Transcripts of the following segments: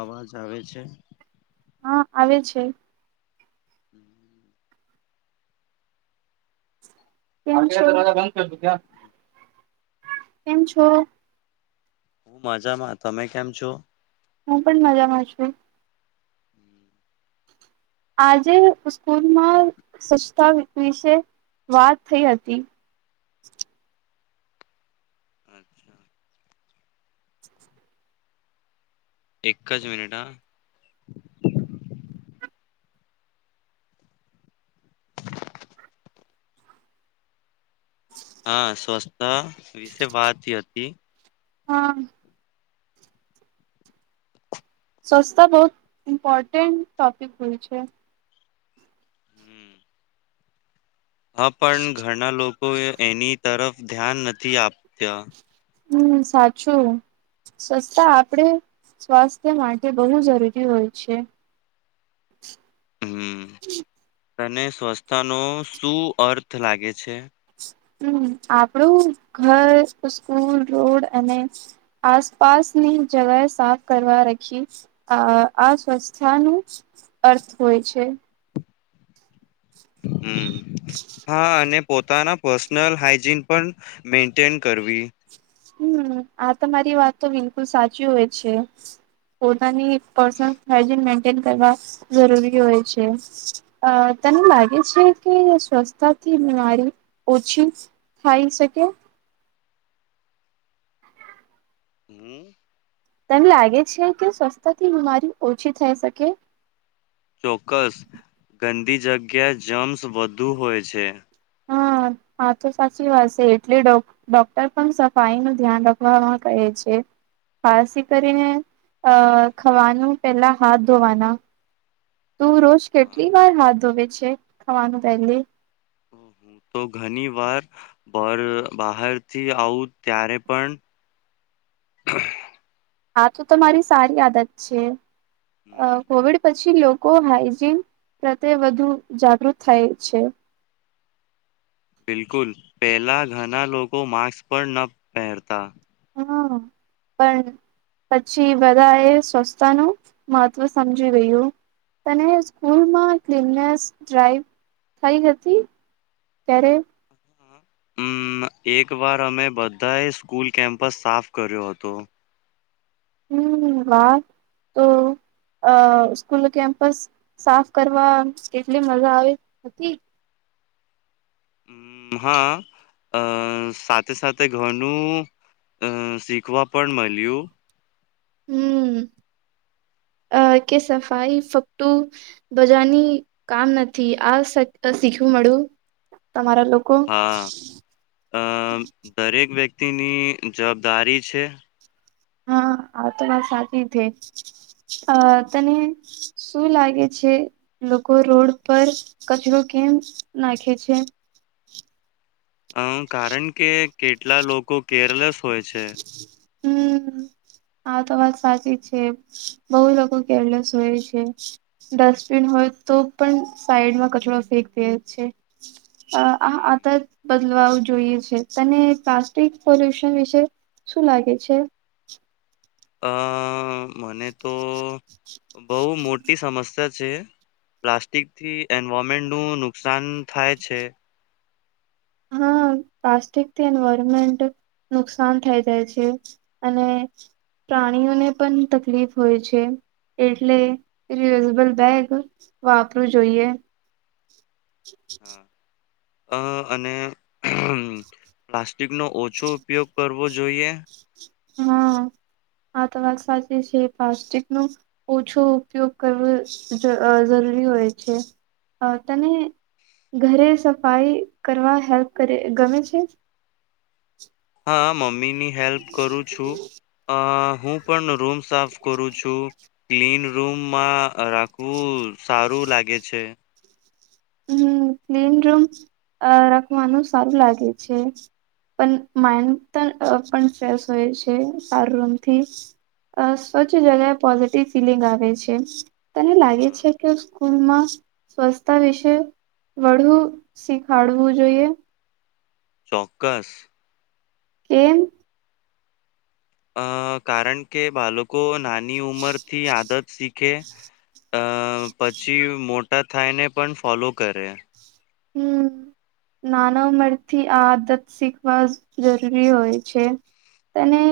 અવાજ આવે છે? હા આવે છે. હમ. કેમ છો? કેમ છો? હું મજામાં તમે કેમ છો? હું પણ મજામાં છું. આજે સ્કૂલમાં સ્વચ્છતા વિશે વાત થઈ હતી. અચ્છા [unintelligible] એક જ મિનિટ હા [unintelligible] [inaudible] હા સ્વછતા વિશે વાત થઈ હતી. હા. સસ્તા બહુ ઈમ્પોર્ટન્ટ ટોપિક હોય છે. હમ. હા પણ ઘરના લોકોએ એની તરફ ધ્યાન નથી આપતા. હમ સાચું. સ્વસ્તા આપડે સ્વાસ્થ્ય માટે બહુ જરૂરી હોય છે. હમ તને સ્વચ્છતાનો શું અર્થ લાગે છે? હમ આપડું ઘર, સ્કૂલ, રોડ અને આસપાસની જગહ સાફ કરવા રખી. આ અસ્વસ્થતા નું અર્થ હોય છે. હમ હા અને પોતાના પર્સનલ હાઈજીન પણ મેન્ટેન કરવી. હમ આ તમારી વાત તો બિલકુલ સાચી હોય છે. પોતાની પર્સનલ હાઈજીન મેન્ટેન કરવા જરૂરી હોય છે. અ તને લાગે છે કે સ્વસ્છતાથી બીમારી ઓછી થાઈ શકે? હમ તન લાગે છે કે સ્વસ્થતાથી બીમારી ઓછી થઈ શકે? ચોક્કસ. ગંદી જગ્યા જમ્સ વધુ હોય છે. હા આ તો સાચી વાત છે. એટલે ડોક ડોક્ટર પણ સફાઈનું ધ્યાન રાખવામાં કહે છે. ખાસ ઈ કરીને અ ખવાનું પેલા હાથ ધોવાના. તું રોજ કેટલી વાર હાથ ધોવે છે? ખવાનું પહેલે? હમ હમ તો ઘની વાર બર બહારથી આવું ત્યારે પણ આતો તમારી સારી આદત છે. અ હમ કોવિડ પછ પછી લોકો હાઈજીન પ્રત્યે વધુ જાગૃત થાય છે. બિલકુલ પહેલાં ઘણા લોકો માસ્ક પણ ન પહેરતા. હહ પન પછી બધા એ સ્વચસ્છતાનું મહત્વ સમજી ગયું. તને સ્કૂલમાં ક્લિનનેસ ડ્રાઈવ થઈ હતી? ત્યારે અમ એક વાર અમે બધાએ સ્કૂલ કેમ્પસ સાફ કર્યો હતો. હમ વાહ! તો અ સ્કૂલ કેમ્પસ સાફ કરવા કેટલી મજા આવી હતી? અમ હા અ સાથે સાથે ઘનું અ શીખવા પણ મલ્યું. હમ અ કે સફાઈ ફક્તું બજાની કામ નથી. આ શીખવું મળ્યું, તમારા લોક હા અ દરેક વ્યક્તિની જવાબદારી છે. હા આ તો વાત સાચી થે. અ તને શું લાગે છે. લોકો રોડ પર કચરો કેમ નાખે છે? અ કારણ કે કેટલા લોકો કેરલેસ હોય છે. હમ આ તો વાત સાચી છે. બહુ લોકો કેરલેસ હોય છે. ડસ્ટબિન હોય તો પણ સાઈડમાં કચરો ફેંકે છે. અ આ હમ આત બદલાવાવું જોઈએ છે. તને પ્લાસ્ટિક પોલ્યુશન વિશે શું લાગે છે? અ મને તો બહુ મોટી સમસ ત છે પ્લાસ્ટિક થી એન્વોમેન્ટ નું નુકસાન થાય છે. હા પ્લાસ્ટિક થી એન્વાયરમેન્ટ નુકસાન થાઈ જાય છે. અને પ્રાણીઓને પણ તકલીફ હોય છે. એટલે રિયુઝેબલ બેગ વાપરવું જોઈએ. [inaudible] અ અને પ્લાસ્ટિકનો ઓછો ઉપયોગ કરવો જોઈએ. હા આ તો વાત સાચી છે. પ્લાસ્ટિક નું ઓછો ઉપયોગ કરવો જ જરૂરી હોય છે અ તને ઘરે સફાઈ કરવા હેલ્પ કરે ગમે છે? હા મમ્મી ની હેલ્પ કરું છું અ હું પણ રૂમ્સ સાફ કરું છું ક્લીન રૂમમાં રાખવું સારું લાગે છે હમ્મ ક્લીન રૂમ અ રાખવાનું સારું લાગે છે પણ માઇન્ડ પણ ફેશ હોય છે સારું રૂમથી અ સ્વચ્છ જગ્યાએ પોઝિટિવ ફિલિંગ આવે છે તને લાગે હા છે કે સ્કૂલમાં સ્વચ્છતા વિશે વળુ શીખાડવું જોઈએ ચોક્કસ કેમ અ કારણ કે બાળકો નાની ઉંમર થી આદત શી ખે અ પછી મોટા થાયને પણ ફોલો કરે હમ નાના ઉમરથી આ આદત શીખવા જરૂરી હોય છે તને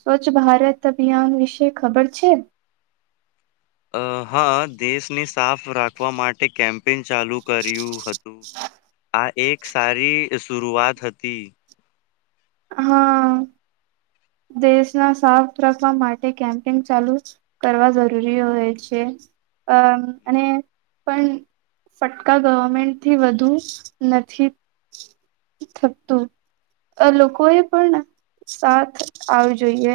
સ્વચ્છ ભારત અભિયાન વિશે ખબર છે? અ હા દેશને સાફ રાખવા માટે કેમ્પેન ચાલુ કર્યું હતું આ એક સારી શુરૂઆત હતી હા દેશના સાફ રાખવા માટે કેમ્પેન ચાલુ કરવા જરૂરી હોય છે, અ અને પણ ફટકા ગવર્મેન્ટથી વધુ નથી થતું લોકો એ પણ સાથ આવું જોઈએ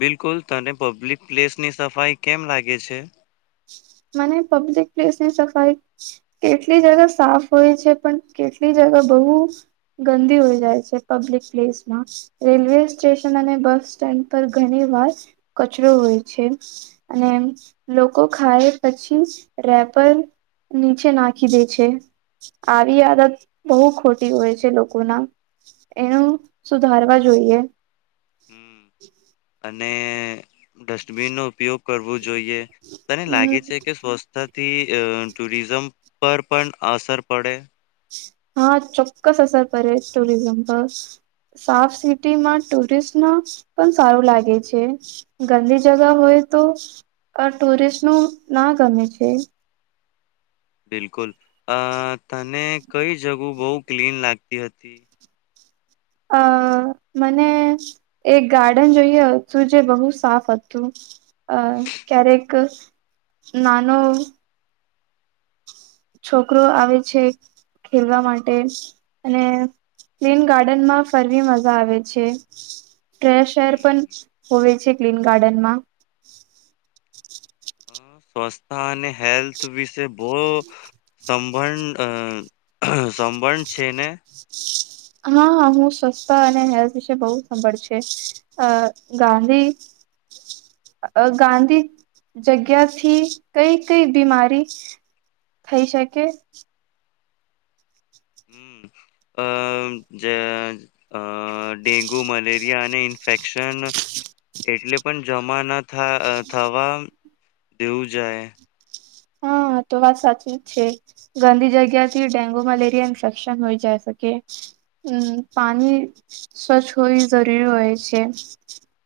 બિલકુલ તને પબ્લિક પ્લેસ ની સફાઈ કેમ લાગે છે, મને પબ્લિક પ્લેસ ની સફાઈ કેટલી જગા સાફ હોય છે, પણ કેટલી જગા બહુ ગંદી હોય જાય છે પબ્લિક પ્લેસ માં રેલવે સ્ટેશન અને બસ સ્ટેન્ડ પર ઘણી વાર કચરો હોય છે, અને લોકો ખાય પછી રેપર નીચે નાખી દે છે આવી આદત બહુ ખોટી હોય છે લોકોના એનું સુધારવા જોઈએ હમ અને ડસ્ટબિનનો ઉપયોગ કરવો જોઈએ તને હમ લાગે છે કે સ્વચ્છતાથી ટુરિઝમ પર પણ અસર પડે હા ચોક્કસ અસર કરે ટુરિઝમ પર સાફ સિટીમાં ટુરિસ્ટ ન પણ સારું લાગે છે, ગંદીજગા હમ, હોય તો ટુરિસ્ટ નું ના ગમે છે બિલકુલ તને કઈ જગું બહુ ક્લીન લાગતી હતી અ મને એક ગાર્ડન જોયું હતું જે બહુ સાફ હતું અ ક્યારેક નાનો છોકરો આવે છે ખેલવા માટે અને ક્લીન ગાર્ડનમાં ફરવી મજા આવે છે ફરેશ એર હમ. પણ હોવે છે, ક્લીન ગાર્ડનમાં સ્વસ્થા અને હેલ્થ વિશે બો સંભળ સંભળ છે, ને હ હ હું સ્વસ્થ અને હેલ્થ વિશે બો સાભળ છે, અ ગાંધી અ ગાંધી જગ્યાથી કઈ કઈ બીમારી થઈ શકે હમ અ જ અ અ ડેન્ગુ, મલેરિયા, અને ઇન્ફેક્શન એટલે પણ જમા ન થ થવા દેવું જાય હ તો વાત સાચી જ છે. ગંદી જગ્યાથી ડેન્ગુ મલેરિયા ઇન્ફેક્શન હોય જાય શકે હમ્મ પાણી સ્વચ્છ હોવી જરૂરી હોય છે.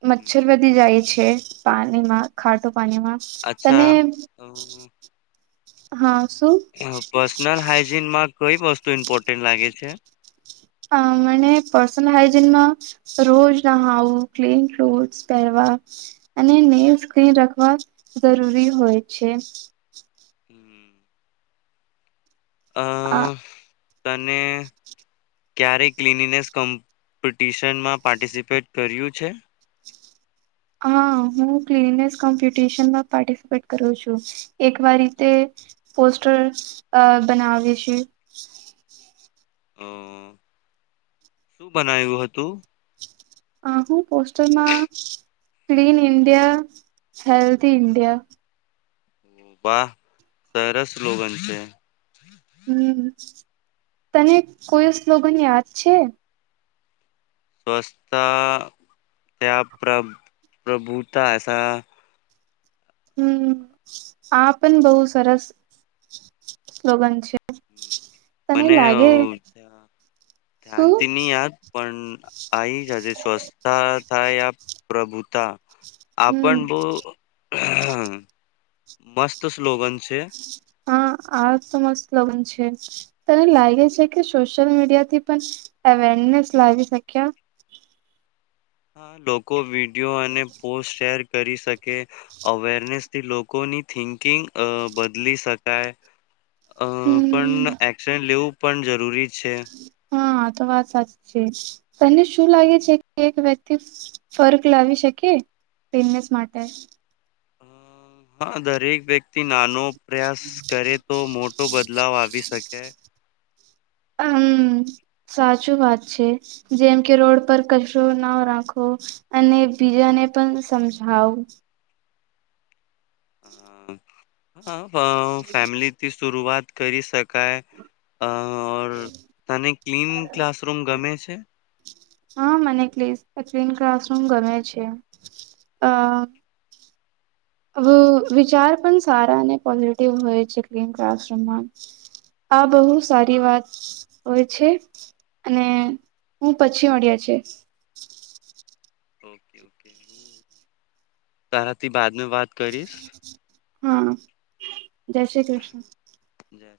હમ મચ્છર વધી જાય છે, પાણીમાં ખાટું પાણીમાં તને અચ્છા [unintelligible] હા શું નલહાજીનમાં કઈ વસ્તુ ઇમ્પોર્ટન્ટ લાગે છે? અ મને પસંદ હાઈજીન રોજ નહાવું ક્લીન ક્લોથ પહેરવા અને નેવ સ્ક્રીન રાખવા જરૂરી હોય છે. હમ્મ. અ આ તને ક્યારે ક્લિનિનેસ કમ્પિટિશનમાં પાર્ટિસિપેટ કર્યું છે. હા હું ક્લીનેસ કોમ્પિટીશનમાં પાર્ટિસીપેટ કરું છું એકવાર રીતે પોસ્ટર અ બનાવે છે. અ શું બનાવ્યું હતું? અ હું પોસ્ટરમાં ક્લીન ઇન્ડિયા હેલ્થી ઇન્ડિયા વાહ સરસ સ્લોગન છે. હમ્મ તને કોઈ સ્લોગન યાદ છે. સ્વચ્છતા ત્યા પ્ર પ્રભુતાસા હમ્મ આ પણ બો સરસ સ્લોગન છે. હમ તને મને લાગે ધયા શું ધ્યાનથી ની યાદ પણ આહી જ આજે સ્વચ્છતા થાય આ પ્રભુતા આ હમ પણ બો મસ્ત સ્લોગન છે. હા આ તો મસ્ત સ્લોગન છે. તને લાગે છે, કે સોશિયલ મીડિયાથી પણ અવેરનેસ લાવી શક્યે? હા લોકો વિડિયો અને પોસ્ટ શેર કરી શકે અવેરનેસથી લોકોની થિંકિંગ અ બદલી શકાય અ હમ પણ એક્શન લેવું પણ જરૂરી છે. હ તો વાત સાચી છે, તને શું લાગે છે, કે એક વ્યક્તિ ફર્ક લાવી શકી પેનેસ માટે હા દરેક વ્યક્તિ નાનો પ્રયાસ કરે તો મોટો બદલાવ આવી શકે અમ્મ. સાચું વાત છે, જેમ કે રોડ પર કચરો ના રાખવો અને બીજાને પણ સમજાવું હા ફેમિલીથી શરુઆત કરી શકાય અ ઓર તને ક્લીન ક્લાસરૂમ ગમે છે? હ મને ક્લીસ કલીન ક્લાસરૂમ ગમે છે, અ [unintelligible] વિચાર પણ સારા અને પોઝિટિવ હોય છે, ક્લીન ક્લાસરૂમમાં આ બહુ સારી વાત હોય છે અને હું પછી મળ્યા છે ઓકે ઓકે હું તારાથી બાદમા વાત કરીશ હા જય શ્રી કૃષ્ણ જય